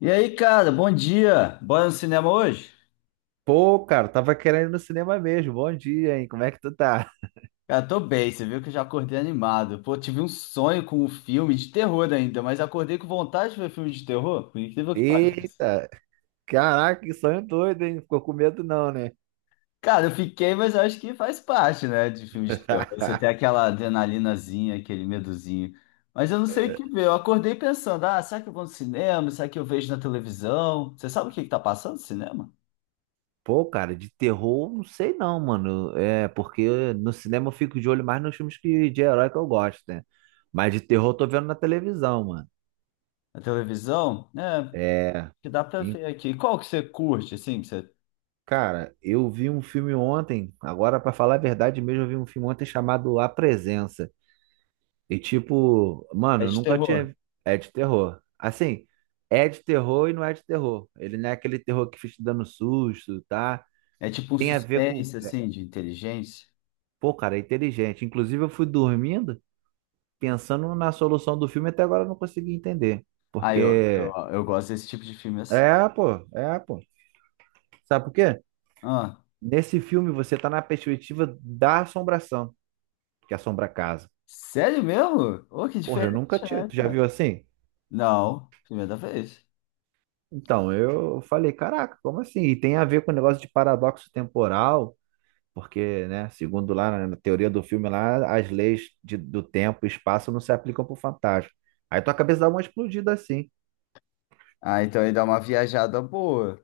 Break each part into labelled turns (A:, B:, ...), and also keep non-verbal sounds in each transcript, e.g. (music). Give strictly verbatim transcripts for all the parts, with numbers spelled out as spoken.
A: E aí, cara, bom dia. Bora no cinema hoje?
B: Pô, cara, tava querendo ir no cinema mesmo. Bom dia, hein? Como é que tu tá?
A: Cara, tô bem, você viu que eu já acordei animado. Pô, tive um sonho com um filme de terror ainda, mas acordei com vontade de ver filme de terror, por incrível que pareça.
B: Eita, caraca, que sonho doido, hein? Ficou com medo não, né?
A: Cara, eu fiquei, mas eu acho que faz parte, né, de filme de terror. Você
B: (laughs)
A: tem aquela adrenalinazinha, aquele medozinho. Mas eu não sei o que ver. Eu acordei pensando, ah, será que eu vou no cinema? Será que eu vejo na televisão? Você sabe o que que tá passando no cinema?
B: Pô, cara, de terror, não sei não, mano. É, porque no cinema eu fico de olho mais nos filmes que, de herói que eu gosto, né? Mas de terror eu tô vendo na televisão, mano.
A: Na televisão? É,
B: É,
A: que dá pra
B: e,
A: ver aqui. Qual que você curte, assim, que você...
B: cara, eu vi um filme ontem, agora pra falar a verdade mesmo, eu vi um filme ontem chamado A Presença. E tipo,
A: É
B: mano, eu
A: de
B: nunca
A: terror?
B: tinha. É de terror. Assim, é de terror e não é de terror. Ele não é aquele terror que fica te dando susto, tá?
A: É tipo um
B: Tem a ver com.
A: suspense, assim, de inteligência.
B: Pô, cara, é inteligente. Inclusive, eu fui dormindo pensando na solução do filme, até agora eu não consegui entender.
A: Ah, eu, eu,
B: Porque.
A: eu gosto desse tipo de filme assim.
B: É, pô, é, pô. Sabe por quê?
A: Ah,
B: Nesse filme você tá na perspectiva da assombração, que assombra a casa.
A: sério mesmo? Ô, que
B: Porra, eu nunca
A: diferente,
B: tinha.
A: né,
B: Tu já
A: cara?
B: viu assim?
A: Não, primeira vez.
B: Então, eu falei, caraca, como assim? E tem a ver com o negócio de paradoxo temporal. Porque, né, segundo lá na teoria do filme lá, as leis de- do tempo e espaço não se aplicam pro fantasma. Aí tua cabeça dá uma explodida assim.
A: Ah, então ele dá uma viajada boa.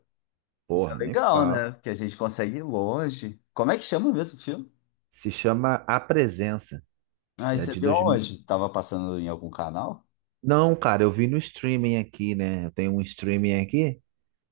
A: Isso é
B: Porra, nem
A: legal,
B: falo.
A: né? Porque a gente consegue ir longe. Como é que chama mesmo o filme?
B: Se chama A Presença.
A: Ah, e
B: É
A: você
B: de
A: viu
B: dois mil.
A: onde? Tava passando em algum canal?
B: Não, cara, eu vi no streaming aqui, né? Eu tenho um streaming aqui,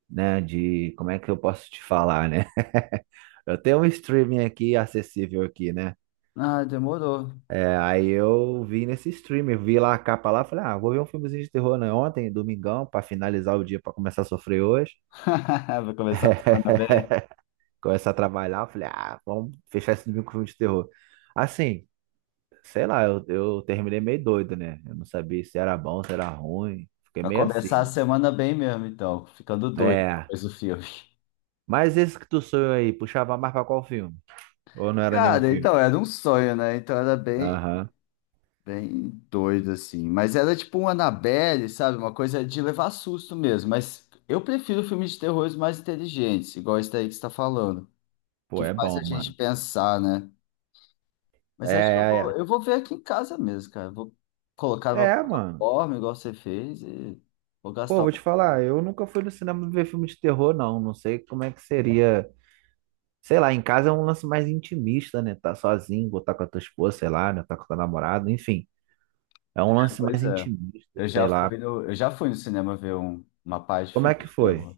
B: né, de como é que eu posso te falar, né? (laughs) Eu tenho um streaming aqui acessível aqui, né?
A: Ah, demorou.
B: É, aí eu vi nesse streaming, vi lá a capa lá, falei, ah, vou ver um filmezinho de terror, né? Ontem, domingão, pra finalizar o dia, pra começar a sofrer hoje.
A: (laughs) Vai começar a semana bem.
B: (laughs) Começar a trabalhar, eu falei, ah, vamos fechar esse domingo com filme de terror. Assim, sei lá, eu, eu terminei meio doido, né? Eu não sabia se era bom, se era ruim. Fiquei
A: Vai
B: meio assim,
A: começar a
B: mano.
A: semana bem mesmo, então. Ficando doido
B: É.
A: depois do filme.
B: Mas esse que tu sonhou aí, puxava mais pra qual filme? Ou não era nenhum
A: Cara,
B: filme?
A: então era um sonho, né? Então era bem.
B: Aham.
A: Bem doido, assim. Mas era tipo um Annabelle, sabe? Uma coisa de levar susto mesmo. Mas eu prefiro filmes de terror mais inteligentes, igual esse daí que você está falando.
B: Pô,
A: Que
B: é
A: faz
B: bom,
A: a gente
B: mano.
A: pensar, né?
B: É,
A: Mas acho que eu vou,
B: é,
A: eu vou ver aqui em casa mesmo, cara. Vou colocar
B: é.
A: numa
B: É, mano.
A: plataforma, igual você fez, e vou
B: Pô,
A: gastar um
B: vou te
A: tempo.
B: falar, eu nunca fui no cinema ver filme de terror, não. Não sei como é que seria. Sei lá, em casa é um lance mais intimista, né? Tá sozinho, botar com a tua esposa, sei lá, né? Tá com a tua namorada, enfim. É um lance
A: Pois
B: mais
A: é.
B: intimista,
A: Eu já
B: sei lá.
A: fui no, eu já fui no cinema ver um, uma parte de
B: Como é
A: filme
B: que
A: de
B: foi?
A: terror.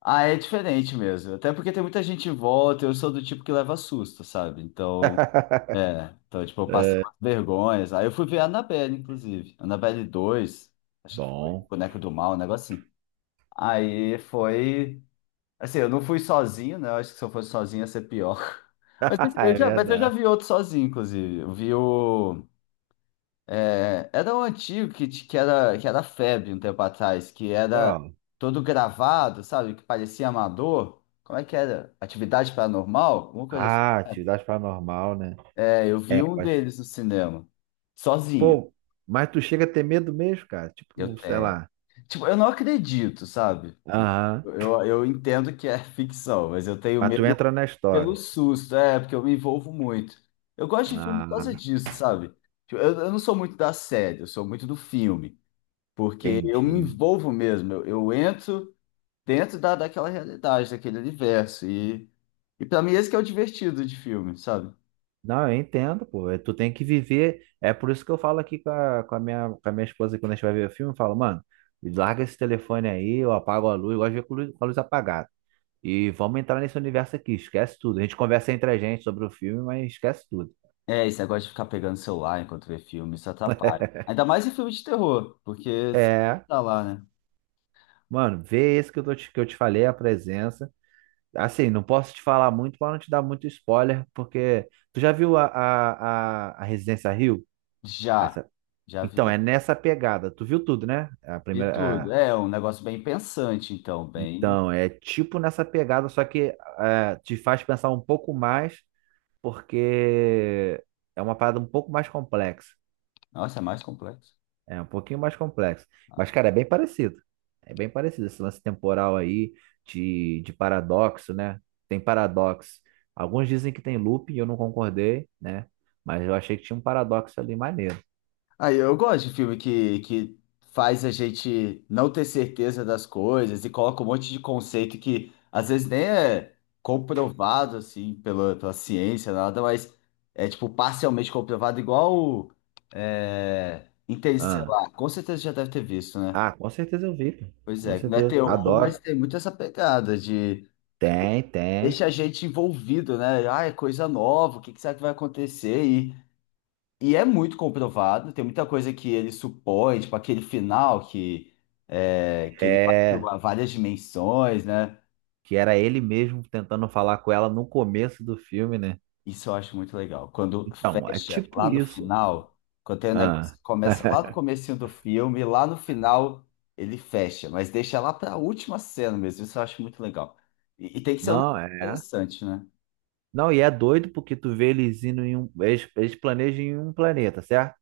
A: Ah, é diferente mesmo. Até porque tem muita gente em volta, eu sou do tipo que leva susto, sabe? Então. Então, tipo, eu passei
B: É,
A: umas vergonhas. Aí eu fui ver a Annabelle, inclusive. Annabelle dois acho que foi
B: bom.
A: Boneco do Mal, um negócio assim. Aí foi. Assim, eu não fui sozinho, né? Eu acho que se eu fosse sozinho ia ser pior. (laughs) Mas
B: (laughs)
A: eu
B: É
A: já, mas eu já
B: verdade.
A: vi outro sozinho, inclusive. Eu vi o. É, era um antigo que, t- que era, que era febre um tempo atrás, que era
B: Qual?
A: todo gravado, sabe? Que parecia amador. Como é que era? Atividade paranormal? Alguma coisa assim.
B: Ah, atividade paranormal, né?
A: É, eu vi
B: É,
A: um
B: mas,
A: deles no cinema, sozinho.
B: pô, mas tu chega a ter medo mesmo, cara?
A: Eu
B: Tipo, sei
A: tenho.
B: lá.
A: Tipo, eu não acredito, sabe?
B: Aham.
A: Eu, eu entendo que é (laughs) ficção, mas eu tenho
B: Mas tu entra
A: medo
B: na
A: pelo
B: história.
A: susto, é, porque eu me envolvo muito. Eu gosto de filme por causa
B: Ah,
A: disso, sabe? Tipo, Eu, eu não sou muito da série, eu sou muito do filme, porque eu me
B: entendi.
A: envolvo mesmo, eu, eu entro dentro da, daquela realidade, daquele universo, e, e para mim esse que é o divertido de filme, sabe?
B: Não, eu entendo, pô. É, tu tem que viver. É por isso que eu falo aqui com a, com a minha, com a minha esposa quando a gente vai ver o filme, eu falo, mano, larga esse telefone aí, eu apago a luz, eu gosto de ver com luz- com a luz apagada. E vamos entrar nesse universo aqui, esquece tudo. A gente conversa entre a gente sobre o filme, mas esquece tudo.
A: É, esse negócio de ficar pegando celular enquanto vê filme, isso atrapalha. Ainda mais em filme de terror, porque você
B: É,
A: tá lá, né?
B: mano, vê esse que eu, tô te, que eu te falei, a presença. Assim, não posso te falar muito para não te dar muito spoiler, porque tu já viu a, a, a, a Residência Rio?
A: Já,
B: Essa-
A: já
B: Então, é
A: vi.
B: nessa pegada. Tu viu tudo, né? A
A: Vi
B: primeira.
A: tudo.
B: A-
A: É um negócio bem pensante, então, bem.
B: Então, é tipo nessa pegada, só que é, te faz pensar um pouco mais, porque é uma parada um pouco mais complexa.
A: Nossa, é mais complexo.
B: É um pouquinho mais complexo. Mas,
A: Ah.
B: cara, é bem parecido. É bem parecido esse lance temporal aí de, de paradoxo, né? Tem paradoxo. Alguns dizem que tem loop e eu não concordei, né? Mas eu achei que tinha um paradoxo ali maneiro.
A: Aí eu gosto de filme que, que faz a gente não ter certeza das coisas e coloca um monte de conceito que às vezes nem é comprovado, assim, pela, pela ciência, nada, mas é tipo parcialmente comprovado, igual o, é,
B: Ah,
A: Interestelar. Com certeza já deve ter visto, né?
B: ah, com certeza eu vi, pô.
A: Pois
B: Com
A: é, não é
B: certeza.
A: terror, mas
B: Adoro.
A: tem muito essa pegada de.
B: Tem,
A: Deixa
B: tem.
A: a gente envolvido, né? Ah, é coisa nova, o que que será que vai acontecer? E, e é muito comprovado, tem muita coisa que ele supõe, tipo aquele final que, é, que ele vai
B: É,
A: para várias dimensões, né?
B: que era ele mesmo tentando falar com ela no começo do filme, né?
A: Isso eu acho muito legal. Quando
B: Então, é
A: fecha
B: tipo
A: lá no
B: isso.
A: final, quando tem um negócio
B: Ah,
A: que começa lá no
B: (laughs)
A: comecinho do filme, lá no final ele fecha, mas deixa lá para a última cena mesmo. Isso eu acho muito legal. E, e tem que ser um
B: não,
A: negócio
B: é.
A: interessante, né?
B: Não, e é doido porque tu vê eles indo em um. Eles, eles planejam em um planeta, certo?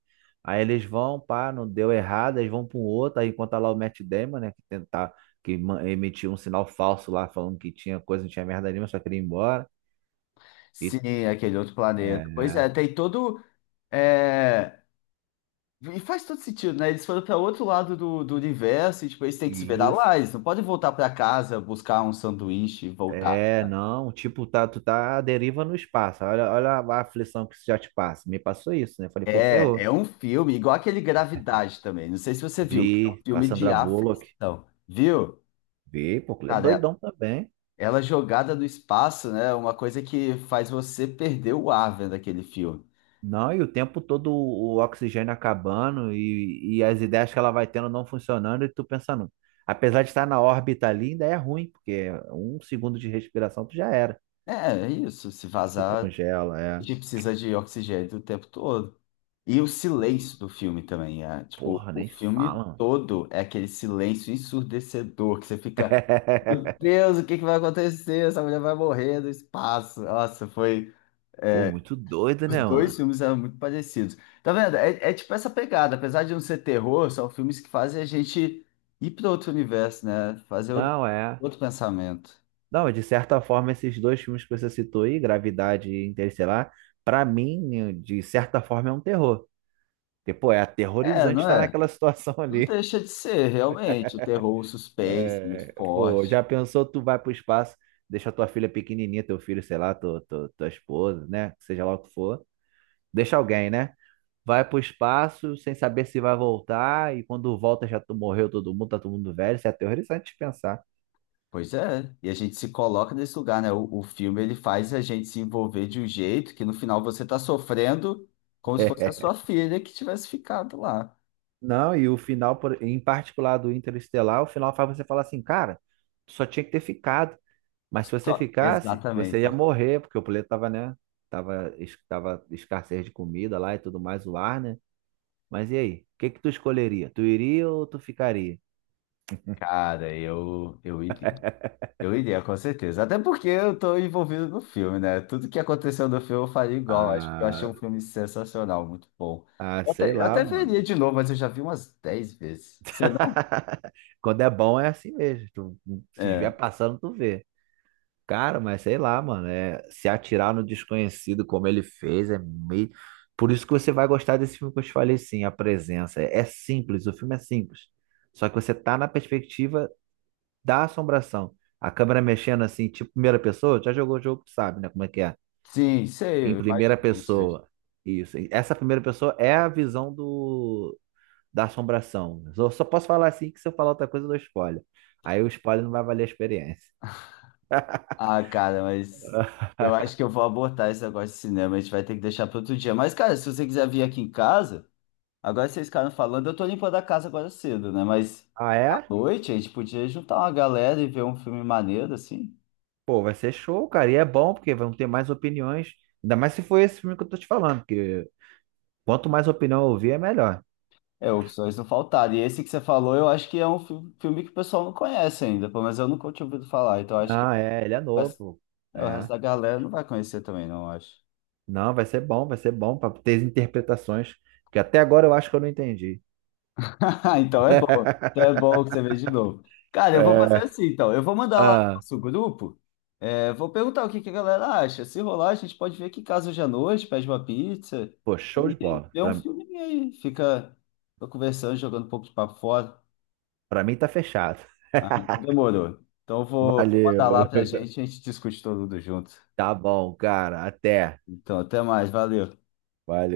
B: Aí eles vão, pá, não deu errado, eles vão para um outro. Aí enquanto tá lá o Matt Damon, né, que tentar, que ma- emitiu um sinal falso lá, falando que tinha coisa, não tinha merda nenhuma, só queria ir embora. E,
A: Sim, aquele outro planeta. Pois
B: é,
A: é, tem todo. É. E faz todo sentido, né? Eles foram para outro lado do, do universo e tipo, eles têm que se
B: e
A: virar
B: isso.
A: lá. Eles não podem voltar para casa, buscar um sanduíche e voltar.
B: É, não, tipo, tá, tu tá à deriva no espaço. Olha, olha a aflição que isso já te passa. Me passou isso, né? Falei, pô,
A: É, é
B: ferrou.
A: um filme, igual aquele Gravidade também. Não sei se você viu,
B: Vi
A: mas é um
B: com a
A: filme de
B: Sandra Bullock.
A: aflição, viu?
B: Vi, pô, é
A: Cara,
B: doidão
A: é
B: também.
A: ela jogada no espaço, né? É uma coisa que faz você perder o ar vendo aquele filme.
B: Não, e o tempo todo o oxigênio acabando e, e as ideias que ela vai tendo não funcionando e tu pensando. Apesar de estar na órbita ali, ainda é ruim, porque um segundo de respiração tu já era.
A: É, é isso. Se
B: Tu
A: vazar.
B: congela,
A: A
B: é.
A: gente precisa de oxigênio o tempo todo. E o
B: Pô,
A: silêncio do filme também, é, tipo,
B: porra,
A: o
B: nem
A: filme
B: fala, mano.
A: todo é aquele silêncio ensurdecedor que você fica, meu
B: (laughs)
A: Deus, o que que vai acontecer? Essa mulher vai morrer no espaço. Nossa, foi.
B: Pô,
A: É,
B: muito doido,
A: os
B: né,
A: dois
B: mano?
A: filmes eram muito parecidos. Tá vendo? É, é tipo essa pegada, apesar de não ser terror, são filmes que fazem a gente ir para outro universo, né? Fazer outro,
B: Não, é.
A: outro pensamento.
B: Não, de certa forma, esses dois filmes que você citou aí, Gravidade e Interestelar, pra mim, de certa forma, é um terror. Porque, pô, é
A: É,
B: aterrorizante
A: não
B: estar
A: é?
B: naquela (laughs) situação
A: Não
B: ali.
A: deixa de ser, realmente. O terror, o suspense, muito
B: É, pô,
A: forte.
B: já pensou, tu vai pro espaço, deixa tua filha pequenininha, teu filho, sei lá, tu- tu- tua esposa, né? Seja lá o que for. Deixa alguém, né? Vai pro espaço sem saber se vai voltar e quando volta já tu morreu todo mundo, tá todo mundo velho. Isso é aterrorizante de pensar.
A: Pois é, e a gente se coloca nesse lugar, né? O, o filme ele faz a gente se envolver de um jeito que no final você tá sofrendo como se fosse a sua
B: (laughs)
A: filha que tivesse ficado lá.
B: Não, e o final, por- em particular do Interestelar, o final faz você falar assim, cara, tu só tinha que ter ficado. Mas se você
A: Só
B: ficasse, você ia
A: Exatamente.
B: morrer, porque o planeta tava, né? Tava, es- tava escassez de comida lá e tudo mais, o ar, né? Mas e aí? O que que tu escolheria? Tu iria ou tu ficaria?
A: Cara, eu, eu, iria- eu iria, com certeza. Até porque eu tô envolvido no filme, né? Tudo que aconteceu no filme eu faria igual. Acho que eu
B: Ah,
A: achei um filme sensacional, muito bom.
B: ah,
A: Eu
B: sei
A: até, eu
B: lá,
A: até veria
B: mano.
A: de novo, mas eu já vi umas dez vezes. Você não?
B: (laughs) Quando é bom é assim mesmo. Tu se estiver
A: É.
B: passando, tu vê. Cara, mas sei lá, mano. É, se atirar no desconhecido como ele fez é meio. Por isso que você vai gostar desse filme que eu te falei, sim, a presença. É, é simples, o filme é simples. Só que você tá na perspectiva da assombração. A câmera mexendo assim, tipo primeira pessoa, já jogou o jogo, tu sabe, né? Como é que é?
A: Sim, sei,
B: Em
A: eu
B: primeira
A: imagino como seja.
B: pessoa. Isso. Essa primeira pessoa é a visão do, da assombração. Eu só posso falar assim que se eu falar outra coisa, eu dou spoiler. Aí o spoiler não vai valer a experiência.
A: Ah, cara, mas eu acho
B: (laughs)
A: que eu vou abortar esse negócio de cinema. A gente vai ter que deixar para outro dia. Mas, cara, se você quiser vir aqui em casa, agora vocês ficaram falando, eu tô limpando a casa agora cedo, né? Mas
B: Ah,
A: à
B: é?
A: noite a gente podia juntar uma galera e ver um filme maneiro, assim.
B: Pô, vai ser show, cara. E é bom, porque vão ter mais opiniões. Ainda mais se for esse filme que eu tô te falando, porque quanto mais opinião eu ouvir, é melhor.
A: É, opções não faltaram. E esse que você falou, eu acho que é um fi- filme que o pessoal não conhece ainda, pelo menos eu nunca tinha ouvido falar. Então, eu acho que
B: Não, é, ele é
A: o resto,
B: novo.
A: é, o resto
B: É.
A: da galera não vai conhecer também, não, eu acho.
B: Não, vai ser bom, vai ser bom para ter interpretações, que até agora eu acho que eu não entendi.
A: (laughs) Então é bom. Então é
B: (laughs)
A: bom que você veja de novo. Cara, eu vou fazer
B: É.
A: assim, então. Eu vou mandar lá no
B: Ah,
A: nosso grupo. É, vou perguntar o que que a galera acha. Se rolar, a gente pode ver que em casa hoje à noite, pede uma pizza
B: pô, show de
A: e
B: bola.
A: vê um
B: Pra
A: filminho aí. Fica, fica conversando, jogando um pouco de papo fora.
B: Pra mim tá fechado.
A: Ah, então
B: (laughs)
A: demorou. Então eu vou, vou mandar lá
B: Valeu.
A: pra gente, a gente discute todo mundo junto.
B: Tá bom, cara. Até.
A: Então, até mais, valeu.
B: Valeu.